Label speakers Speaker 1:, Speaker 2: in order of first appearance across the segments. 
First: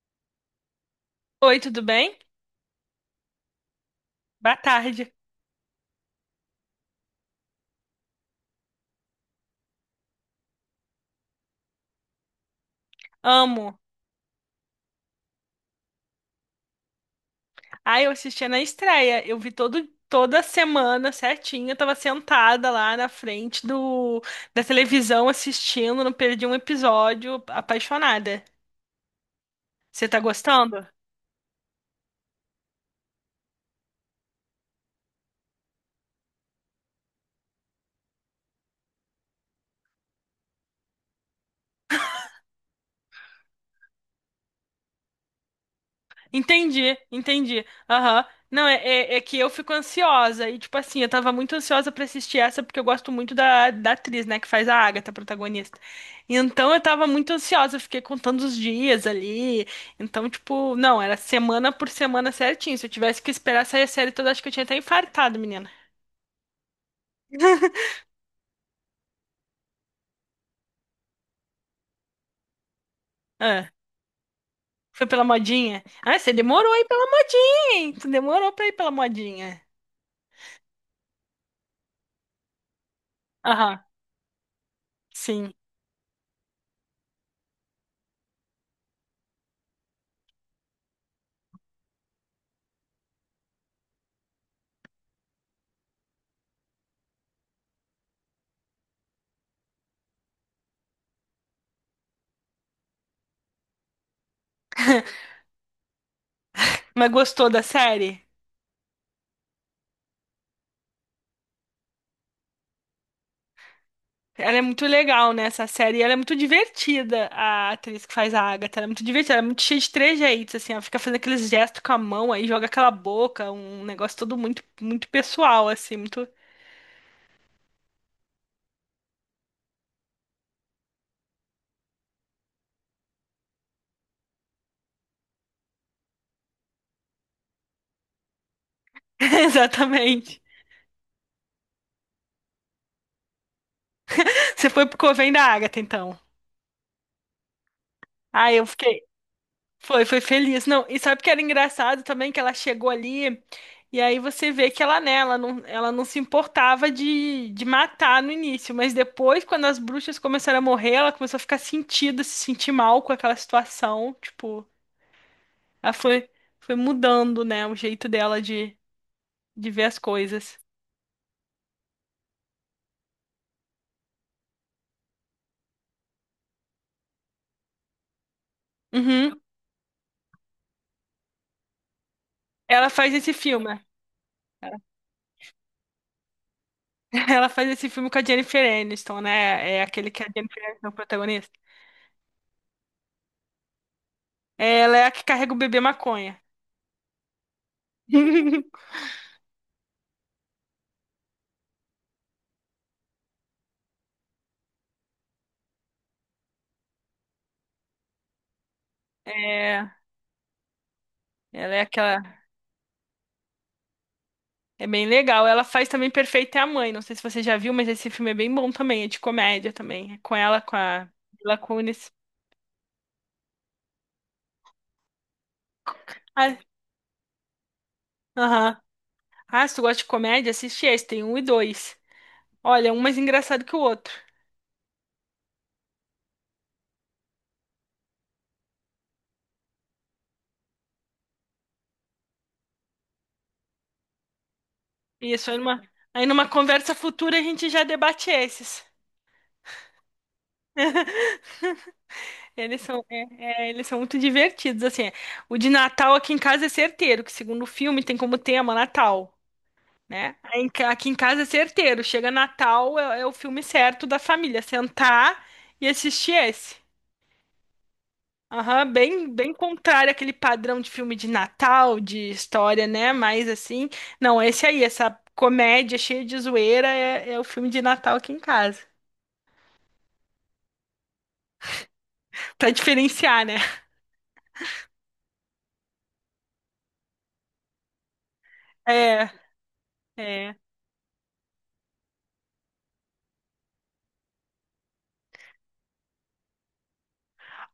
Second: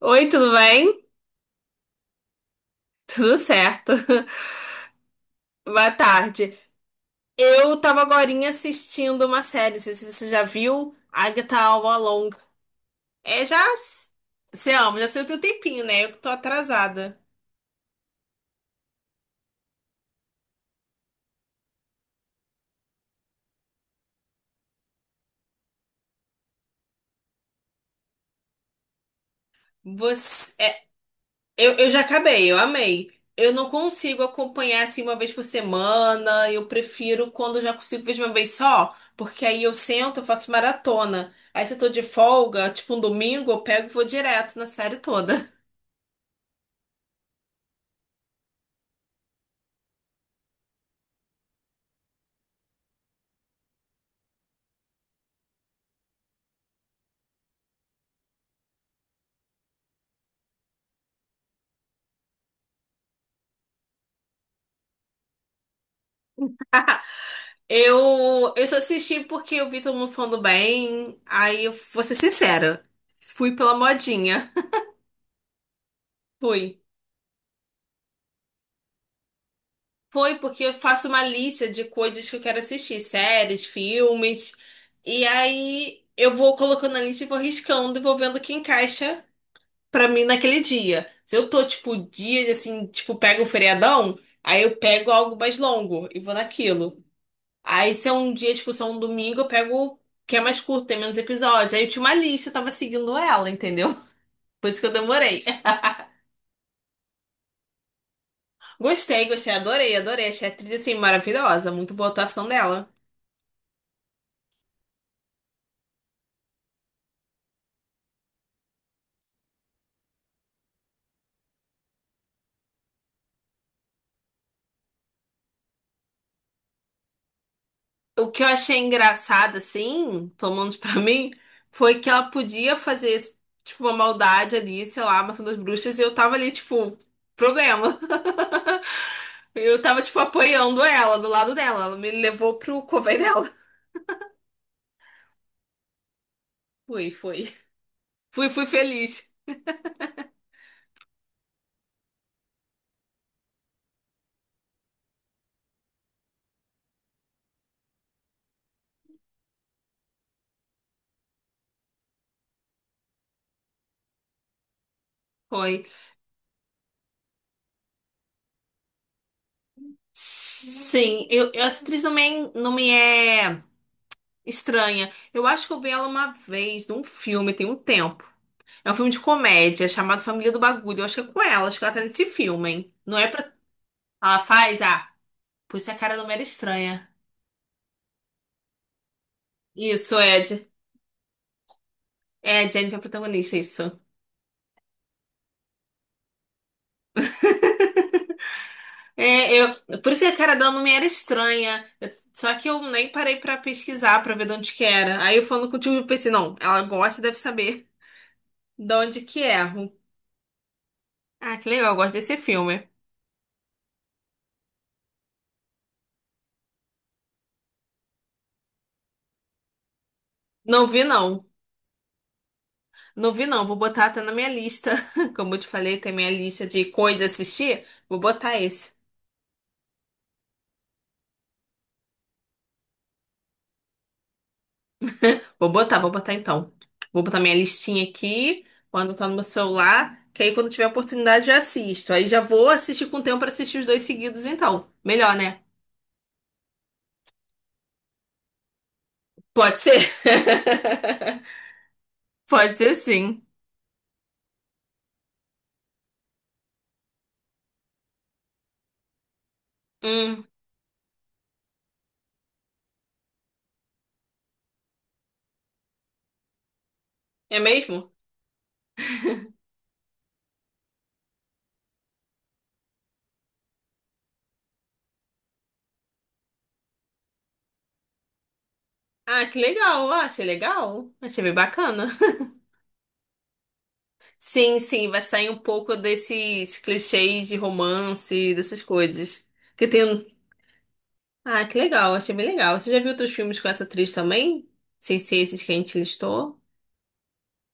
Speaker 1: Oi, tudo bem?
Speaker 2: Oi, tudo bem?
Speaker 1: Tudo certo.
Speaker 2: Boa tarde.
Speaker 1: Boa tarde. Eu tava agorinha assistindo uma série, não sei se você já viu, Agatha All Along. É, já...
Speaker 2: Amo.
Speaker 1: Você ama, já saiu tem um tempinho, né? Eu que tô atrasada.
Speaker 2: Ai, eu assistia na estreia. Eu vi toda semana certinho. Eu tava sentada lá na frente da televisão assistindo, não perdi um episódio, apaixonada. Você tá
Speaker 1: Você... é,
Speaker 2: gostando?
Speaker 1: eu já acabei, eu amei. Eu não consigo acompanhar assim uma vez por semana, eu prefiro quando eu já consigo ver de uma vez só, porque aí eu sento, eu faço maratona. Aí se eu tô de folga, tipo um domingo, eu pego e vou direto na série toda.
Speaker 2: Entendi, entendi. Aham. Não, é que eu fico ansiosa. E, tipo assim, eu tava muito ansiosa pra assistir essa, porque eu gosto muito da atriz, né, que faz a Agatha, a protagonista. Então eu tava muito ansiosa, eu fiquei contando os dias ali. Então, tipo, não, era semana por semana certinho. Se eu tivesse que esperar sair a série toda, acho que eu tinha até infartado, menina.
Speaker 1: Eu só assisti porque eu vi todo mundo falando bem. Aí eu vou ser sincera. Fui
Speaker 2: Ah,
Speaker 1: pela modinha.
Speaker 2: foi pela modinha? Ah, você demorou
Speaker 1: Fui.
Speaker 2: aí pela modinha, hein? Tu demorou pra ir pela modinha.
Speaker 1: Foi porque eu faço uma lista de coisas que eu quero assistir, séries,
Speaker 2: Aham,
Speaker 1: filmes. E
Speaker 2: sim.
Speaker 1: aí eu vou colocando na lista e vou riscando e vou vendo o que encaixa pra mim naquele dia. Se eu tô, tipo, dias assim, tipo, pego um feriadão, aí eu pego algo mais longo e vou naquilo. Aí se é um dia, tipo, se é um domingo, eu pego o que é mais curto, tem menos episódios. Aí eu tinha uma lista, eu tava seguindo ela, entendeu? Por isso que eu demorei.
Speaker 2: Mas gostou da série?
Speaker 1: Gostei, gostei, adorei, adorei. Achei a atriz, assim, maravilhosa. Muito boa a atuação dela.
Speaker 2: Ela é muito legal, né, essa série. E ela é muito divertida, a atriz que faz a Agatha. Ela é muito divertida, ela é muito cheia de trejeitos, assim. Ela fica fazendo aqueles gestos com a mão, aí joga aquela boca, um negócio todo muito, muito pessoal, assim, muito.
Speaker 1: O que eu achei engraçado, assim, tomando pra mim, foi que ela podia fazer, tipo, uma maldade ali, sei lá, matando as bruxas, e eu tava ali, tipo, problema. Eu tava, tipo,
Speaker 2: Exatamente.
Speaker 1: apoiando ela, do lado dela. Ela me levou pro cover dela.
Speaker 2: Você foi pro Coven da Agatha, então.
Speaker 1: Fui, fui. Fui,
Speaker 2: Ah,
Speaker 1: fui
Speaker 2: eu fiquei.
Speaker 1: feliz.
Speaker 2: Foi feliz. Não, e sabe o que era engraçado também que ela chegou ali e aí você vê que ela, né, ela não se importava de matar no início, mas depois, quando as bruxas começaram a morrer, ela começou a ficar sentida, se sentir mal com aquela situação. Tipo,
Speaker 1: Foi.
Speaker 2: ela foi mudando, né, o jeito dela de ver as coisas.
Speaker 1: Sim, essa atriz também não me é estranha. Eu acho que eu vi ela uma vez num filme, tem um tempo. É um filme de
Speaker 2: Uhum.
Speaker 1: comédia chamado Família do Bagulho. Eu acho que é com ela, acho que ela tá nesse filme,
Speaker 2: Ela
Speaker 1: hein?
Speaker 2: faz
Speaker 1: Não é
Speaker 2: esse
Speaker 1: pra.
Speaker 2: filme.
Speaker 1: Ela faz? Ah, por isso a cara não me era estranha.
Speaker 2: Ela faz esse filme com a Jennifer Aniston, né? É aquele
Speaker 1: Isso,
Speaker 2: que a Jennifer
Speaker 1: Ed.
Speaker 2: Aniston é o protagonista.
Speaker 1: É, a Jennifer é a protagonista, isso.
Speaker 2: Ela é a que carrega o bebê maconha.
Speaker 1: É, eu, por isso que a cara dela não me era estranha. Eu- só que eu nem parei pra pesquisar pra ver de onde que era. Aí eu falando contigo, eu pensei, não, ela gosta, deve saber de onde que é.
Speaker 2: É.
Speaker 1: Ah, que
Speaker 2: Ela é
Speaker 1: legal, eu gosto desse
Speaker 2: aquela.
Speaker 1: filme.
Speaker 2: É bem legal. Ela faz também Perfeita é a Mãe. Não sei se você já viu, mas esse filme é bem bom também. É de comédia também. É com ela, com
Speaker 1: Não vi,
Speaker 2: a
Speaker 1: não.
Speaker 2: Mila Kunis.
Speaker 1: Não vi, não. Vou botar até na minha lista. Como eu te falei, tem minha
Speaker 2: Ah,
Speaker 1: lista de coisas a assistir. Vou botar
Speaker 2: aham.
Speaker 1: esse.
Speaker 2: Ah, se tu gosta de comédia, assiste esse. Tem um e dois. Olha, um mais engraçado que o outro.
Speaker 1: Vou botar então. Vou botar minha listinha aqui, quando tá no meu celular, que aí quando tiver oportunidade eu assisto. Aí já vou assistir com tempo pra assistir os dois seguidos, então. Melhor,
Speaker 2: Isso, aí
Speaker 1: né?
Speaker 2: numa, aí numa conversa futura a gente já debate esses.
Speaker 1: Pode ser? Pode
Speaker 2: Eles
Speaker 1: ser
Speaker 2: são, é-
Speaker 1: sim.
Speaker 2: eles são muito divertidos, assim. O de Natal aqui em casa é certeiro, que segundo o filme tem como tema Natal, né?
Speaker 1: Hum,
Speaker 2: Aqui em casa é certeiro. Chega Natal, é o filme certo da família. Sentar e assistir esse.
Speaker 1: é mesmo?
Speaker 2: Aham, bem contrário àquele padrão de filme de Natal, de história, né? Mais assim. Não, esse aí, essa comédia cheia de zoeira é o filme de Natal aqui em casa.
Speaker 1: Ah, que legal. Ah, achei legal. Achei bem bacana.
Speaker 2: Pra diferenciar, né?
Speaker 1: Sim, sim, vai sair um pouco desses clichês de romance, dessas
Speaker 2: É,
Speaker 1: coisas. Que tem. Um-
Speaker 2: é.
Speaker 1: ah, que legal, achei bem legal. Você já viu outros filmes com essa atriz também? Sem ser esses que a gente listou?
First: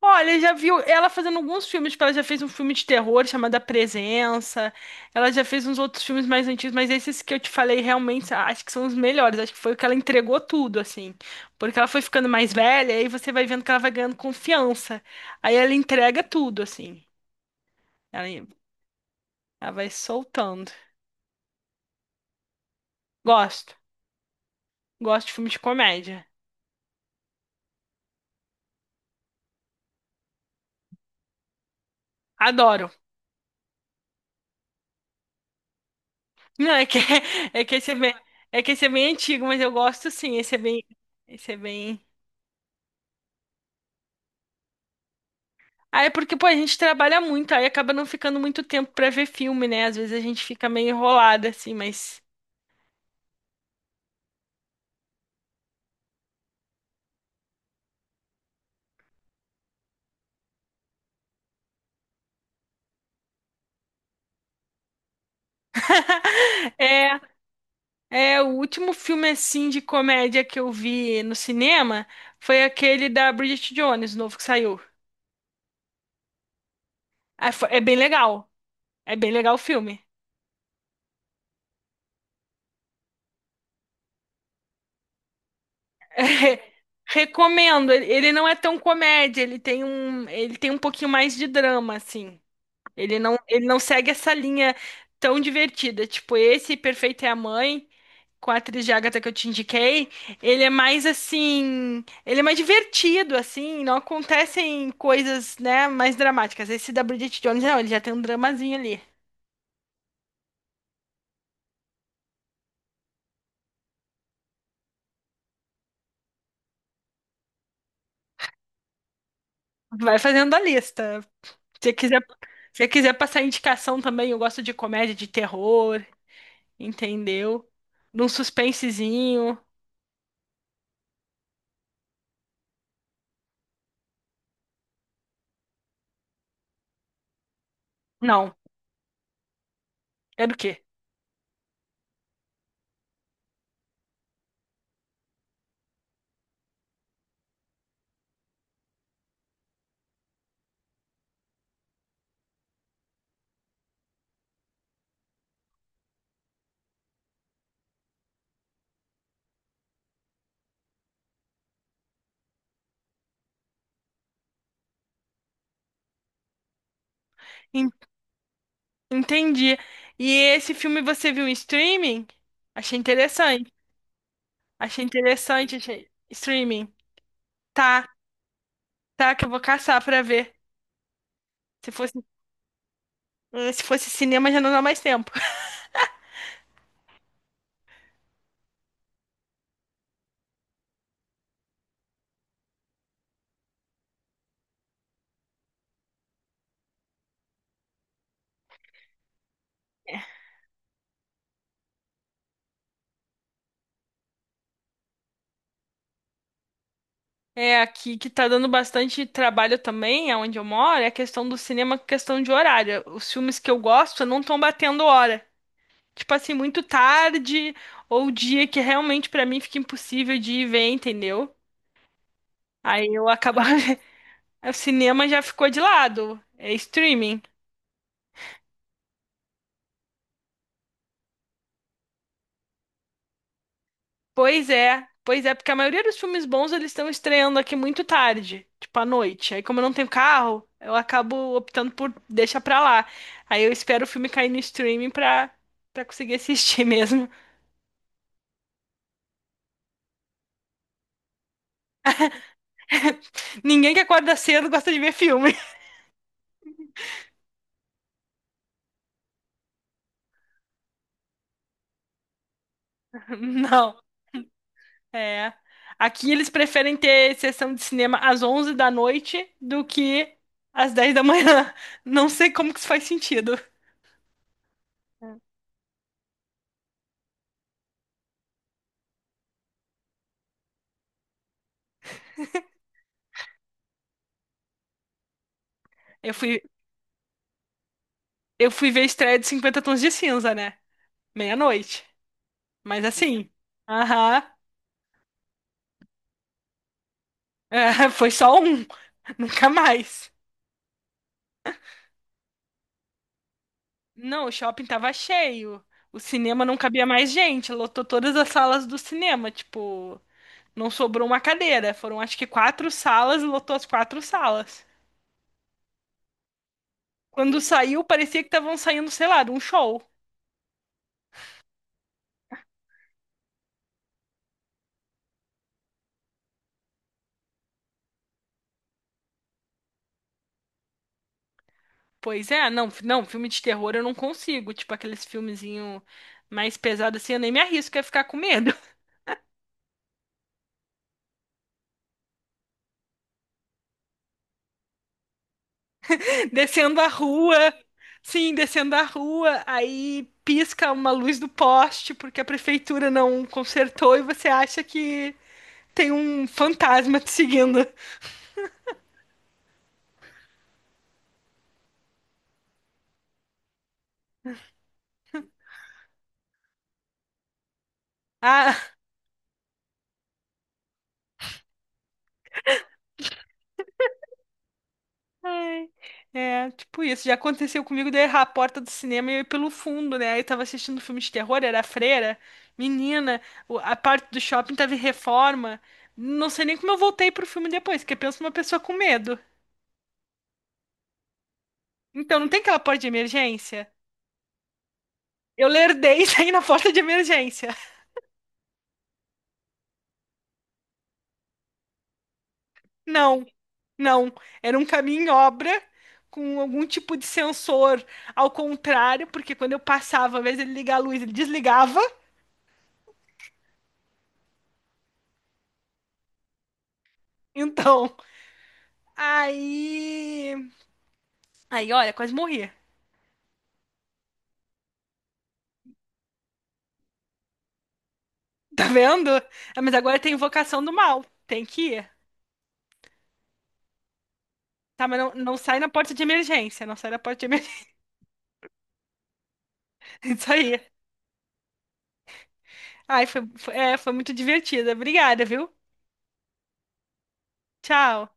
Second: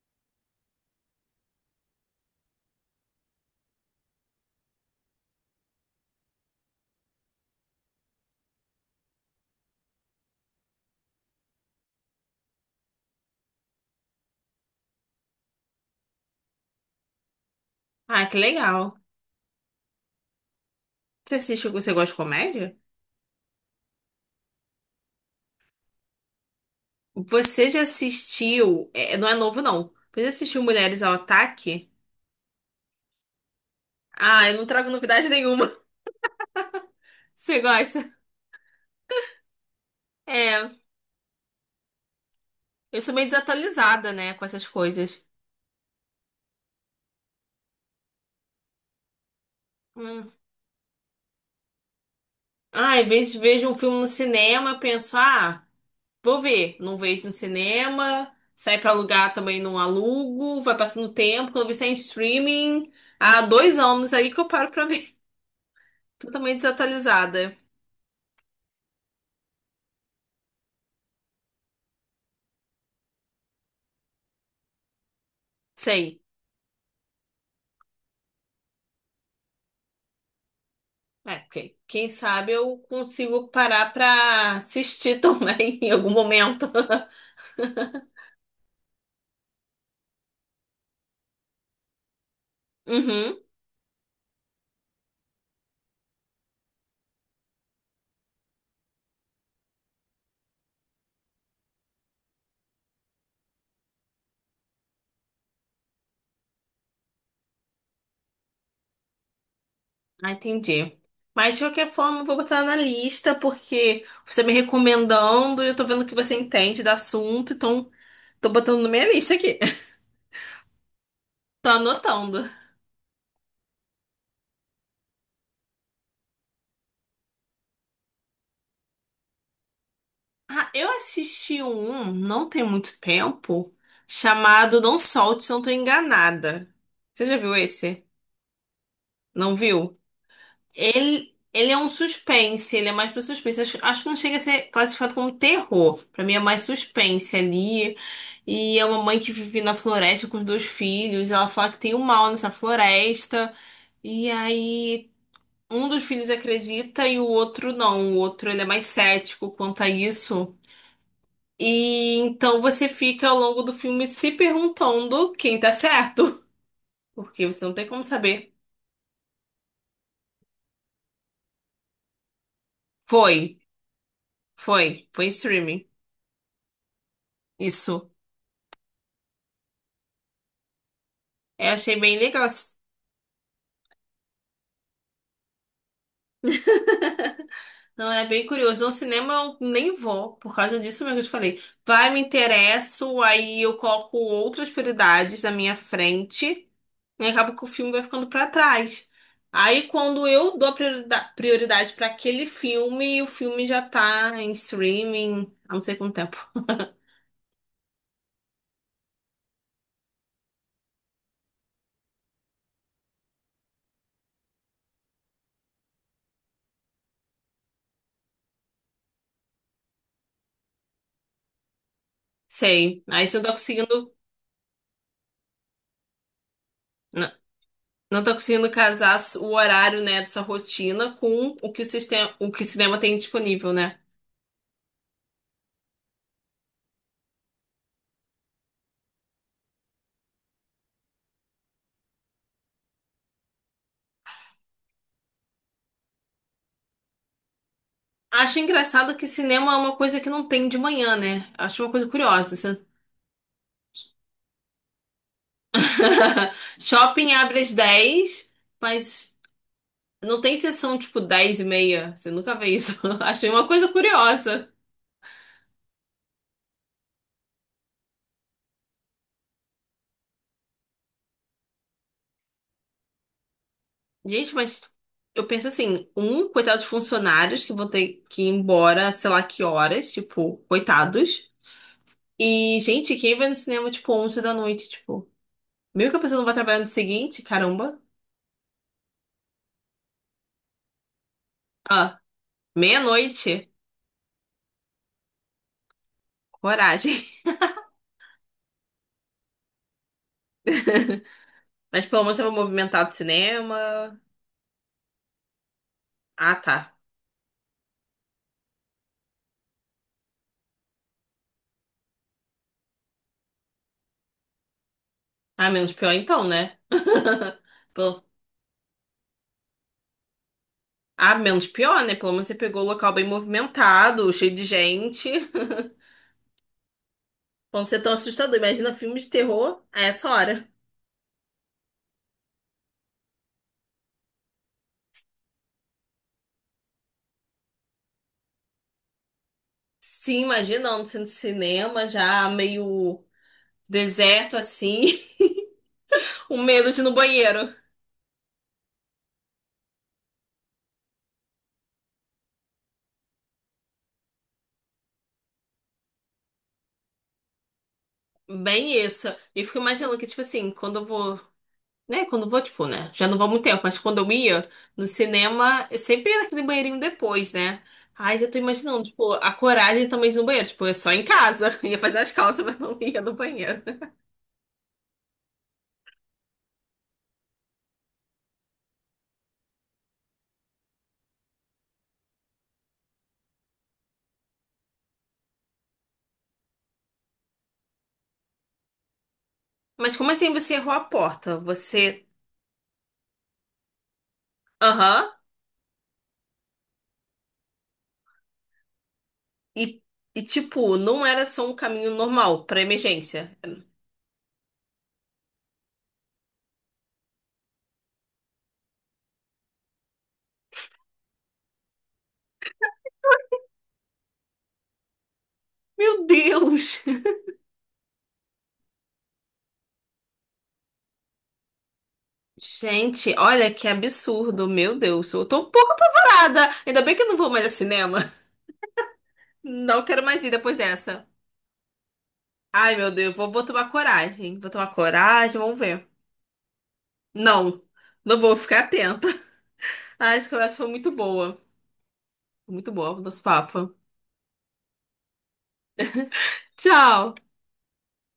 Speaker 2: Olha, já viu ela fazendo alguns filmes, tipo, ela já fez um filme de terror chamado A Presença, ela já fez uns outros filmes mais antigos, mas esses que eu te falei realmente acho que são os melhores, acho que foi o que ela entregou tudo, assim, porque ela foi ficando mais velha, aí você vai vendo que ela vai ganhando confiança, aí ela entrega tudo, assim,
Speaker 1: Ah,
Speaker 2: ela,
Speaker 1: que legal.
Speaker 2: ela vai soltando.
Speaker 1: Você assistiu, você gosta de comédia?
Speaker 2: Gosto, gosto de filme de comédia,
Speaker 1: Você já assistiu. É, não é novo, não. Você já assistiu Mulheres ao Ataque?
Speaker 2: adoro.
Speaker 1: Ah, eu não trago novidade nenhuma.
Speaker 2: Não, é que,
Speaker 1: Você
Speaker 2: é que esse é
Speaker 1: gosta?
Speaker 2: bem, é que esse é bem antigo, mas eu gosto sim, esse é
Speaker 1: É,
Speaker 2: bem, esse é bem...
Speaker 1: eu sou meio desatualizada, né, com essas coisas.
Speaker 2: Ah, é porque, pô, a gente trabalha muito, aí acaba não ficando muito tempo pra ver filme, né? Às vezes a
Speaker 1: Hum.
Speaker 2: gente fica meio enrolada, assim, mas.
Speaker 1: Ah, às vezes vejo um filme no cinema, eu penso, ah. Vou ver. Não vejo no cinema. Sai pra alugar também não alugo. Vai passando tempo. Quando eu vi sai em streaming. Há dois anos aí que eu paro pra ver. Totalmente
Speaker 2: É,
Speaker 1: desatualizada.
Speaker 2: o último filme, assim, de comédia que eu vi no cinema foi aquele da Bridget Jones, novo que saiu.
Speaker 1: Sei.
Speaker 2: Ah, É bem legal. É bem legal o filme.
Speaker 1: É, ok. Quem sabe eu consigo parar pra assistir também em algum momento.
Speaker 2: Recomendo. Ele não é tão comédia, ele tem um pouquinho mais de drama, assim. Ele não,
Speaker 1: Uhum.
Speaker 2: ele não segue essa linha tão divertida. Tipo, esse Perfeito é a Mãe, com a atriz de Agatha que eu te indiquei, ele é mais assim. Ele é mais divertido, assim. Não acontecem coisas, né, mais dramáticas. Esse da Bridget Jones, não, ele já tem um dramazinho ali.
Speaker 1: Ah, entendi. Mas de qualquer forma, eu vou botar na lista porque você me recomendando eu tô vendo que você entende do assunto, então tô botando na minha lista aqui.
Speaker 2: Vai fazendo a lista.
Speaker 1: Tô
Speaker 2: Se quiser,
Speaker 1: anotando.
Speaker 2: se quiser passar indicação também, eu gosto de comédia, de terror, entendeu? De um suspensezinho.
Speaker 1: Ah, eu assisti um, não tem muito tempo, chamado Não Solte Se Eu Não Tô Enganada. Você já viu esse?
Speaker 2: Não,
Speaker 1: Não viu?
Speaker 2: é do quê?
Speaker 1: Ele é um suspense, ele é mais pra suspense. Acho, acho que não chega a ser classificado como terror. Pra mim é mais suspense ali. E é uma mãe que vive na floresta com os dois filhos. Ela fala que tem um mal nessa floresta. E aí um dos filhos acredita e o outro não. O outro ele é mais cético quanto a isso. E então você fica ao longo do filme se perguntando quem tá certo. Porque você não tem como saber.
Speaker 2: Entendi. E esse filme você viu em streaming? Achei
Speaker 1: Foi,
Speaker 2: interessante. Achei
Speaker 1: foi, foi em
Speaker 2: interessante,
Speaker 1: streaming.
Speaker 2: achei streaming. Tá,
Speaker 1: Isso.
Speaker 2: tá, que eu vou caçar pra ver.
Speaker 1: Eu
Speaker 2: Se
Speaker 1: achei bem
Speaker 2: fosse,
Speaker 1: legal.
Speaker 2: se fosse cinema, já não dá mais tempo.
Speaker 1: Não, é bem curioso. No cinema eu nem vou, por causa disso mesmo que eu te falei. Vai, me interesso, aí eu coloco outras prioridades na minha frente e acaba que o filme vai ficando pra trás. Aí quando eu dou a priorida- prioridade pra aquele filme, o filme já tá em streaming há não sei quanto tempo.
Speaker 2: É, aqui que tá dando bastante trabalho também, aonde eu moro, é a questão do cinema, questão de horário. Os filmes que eu gosto não estão batendo hora. Tipo assim, muito tarde ou dia que realmente pra mim fica impossível de ir ver, entendeu?
Speaker 1: Sei.
Speaker 2: Aí
Speaker 1: Aí
Speaker 2: eu
Speaker 1: você não tá
Speaker 2: acabo.
Speaker 1: conseguindo.
Speaker 2: O cinema já ficou de lado. É
Speaker 1: Não,
Speaker 2: streaming.
Speaker 1: não tá conseguindo casar o horário, né, dessa rotina com o que o sistema, o que o cinema tem disponível, né?
Speaker 2: Pois é, porque a maioria dos filmes bons eles estão estreando aqui muito tarde, tipo à noite. Aí, como eu não tenho carro, eu acabo optando por deixar pra lá. Aí eu espero o filme cair no streaming pra conseguir assistir mesmo.
Speaker 1: Acho engraçado que cinema é uma coisa que não tem de manhã, né? Acho uma coisa curiosa. Assim.
Speaker 2: Ninguém que acorda cedo gosta de ver filme.
Speaker 1: Shopping abre às dez, mas não tem sessão tipo 10 e meia. Você nunca vê isso. Achei uma coisa
Speaker 2: Não,
Speaker 1: curiosa.
Speaker 2: é. Aqui eles preferem ter sessão de cinema às 11 da noite do que às 10 da manhã. Não sei como que isso faz sentido.
Speaker 1: Gente, mas eu penso assim, um, coitados funcionários que vão ter que ir embora, sei lá que horas, tipo, coitados. E, gente, quem vai no cinema, tipo, 11 da noite, tipo... Meio que a
Speaker 2: Eu
Speaker 1: pessoa não vai
Speaker 2: fui,
Speaker 1: trabalhar no dia seguinte, caramba.
Speaker 2: eu fui ver a estreia de Cinquenta Tons de Cinza, né? Meia-noite.
Speaker 1: Ah,
Speaker 2: Mas assim,
Speaker 1: meia-noite.
Speaker 2: aham,
Speaker 1: Coragem.
Speaker 2: é, foi só um, nunca mais.
Speaker 1: Mas pelo menos eu vou movimentar do cinema.
Speaker 2: Não, o shopping tava cheio. O
Speaker 1: Ah,
Speaker 2: cinema não
Speaker 1: tá.
Speaker 2: cabia mais gente, lotou todas as salas do cinema, tipo, não sobrou uma cadeira. Foram acho que quatro salas e lotou as quatro salas.
Speaker 1: Ah, menos pior então, né?
Speaker 2: Quando saiu,
Speaker 1: Pelo-
Speaker 2: parecia que estavam saindo, sei lá, de um show.
Speaker 1: ah, menos pior, né? Pelo menos você pegou o local bem movimentado, cheio de gente. Pra não ser tão assustador. Imagina filme de terror a essa hora.
Speaker 2: Pois é, não, não, filme de terror eu não consigo, tipo aqueles filmezinho mais pesados assim, eu nem me arrisco a ficar com medo.
Speaker 1: Sim, imagina, não sendo cinema, já meio deserto assim, o medo de
Speaker 2: Descendo
Speaker 1: ir
Speaker 2: a
Speaker 1: no
Speaker 2: rua,
Speaker 1: banheiro.
Speaker 2: sim, descendo a rua, aí pisca uma luz do poste porque a prefeitura não consertou e você acha que tem um fantasma te seguindo.
Speaker 1: Bem isso. E eu fico imaginando que, tipo assim, quando eu vou. Né? Quando eu vou, tipo, né? Já não vou há muito tempo, mas quando eu ia no cinema, eu sempre ia naquele banheirinho depois, né? Ai, já tô
Speaker 2: Ah,
Speaker 1: imaginando, tipo, a coragem também de ir no banheiro. Tipo, é só em casa. Ia fazer as calças, mas não ia no banheiro.
Speaker 2: ai, é, tipo isso. Já aconteceu comigo de eu errar a porta do cinema e eu ir pelo fundo, né? Aí eu tava assistindo um filme de terror, era a Freira. Menina, a parte do shopping tava em reforma. Não sei nem como eu voltei pro filme depois, porque penso numa pessoa com medo.
Speaker 1: Mas como assim você errou a porta? Você.
Speaker 2: Então, não tem aquela porta de emergência?
Speaker 1: Aham.
Speaker 2: Eu lerdei e saí na porta de emergência.
Speaker 1: e, tipo, não era só um caminho normal pra
Speaker 2: Não,
Speaker 1: emergência.
Speaker 2: não. Era um caminho em obra com algum tipo de sensor ao contrário, porque quando eu passava, ao invés de ele ligar a luz, ele desligava.
Speaker 1: Meu Deus!
Speaker 2: Então, aí. Aí, olha, quase morri.
Speaker 1: Gente, olha que absurdo, meu Deus. Eu tô um pouco apavorada. Ainda bem que eu não vou mais a cinema.
Speaker 2: Tá vendo? Ah, mas
Speaker 1: Não
Speaker 2: agora
Speaker 1: quero
Speaker 2: tem
Speaker 1: mais ir depois
Speaker 2: invocação do mal.
Speaker 1: dessa.
Speaker 2: Tem que ir.
Speaker 1: Ai, meu Deus, vou tomar coragem. Vou tomar
Speaker 2: Tá, mas não, não
Speaker 1: coragem, vamos
Speaker 2: sai na
Speaker 1: ver.
Speaker 2: porta de emergência. Não sai na porta de
Speaker 1: Não,
Speaker 2: emergência.
Speaker 1: não vou ficar atenta. Ai, essa
Speaker 2: Isso
Speaker 1: conversa
Speaker 2: aí.
Speaker 1: foi muito boa. Muito boa o
Speaker 2: Ai,
Speaker 1: nosso
Speaker 2: foi, foi-
Speaker 1: papo.
Speaker 2: é, foi muito divertida. Obrigada, viu?
Speaker 1: Tchau!
Speaker 2: Tchau.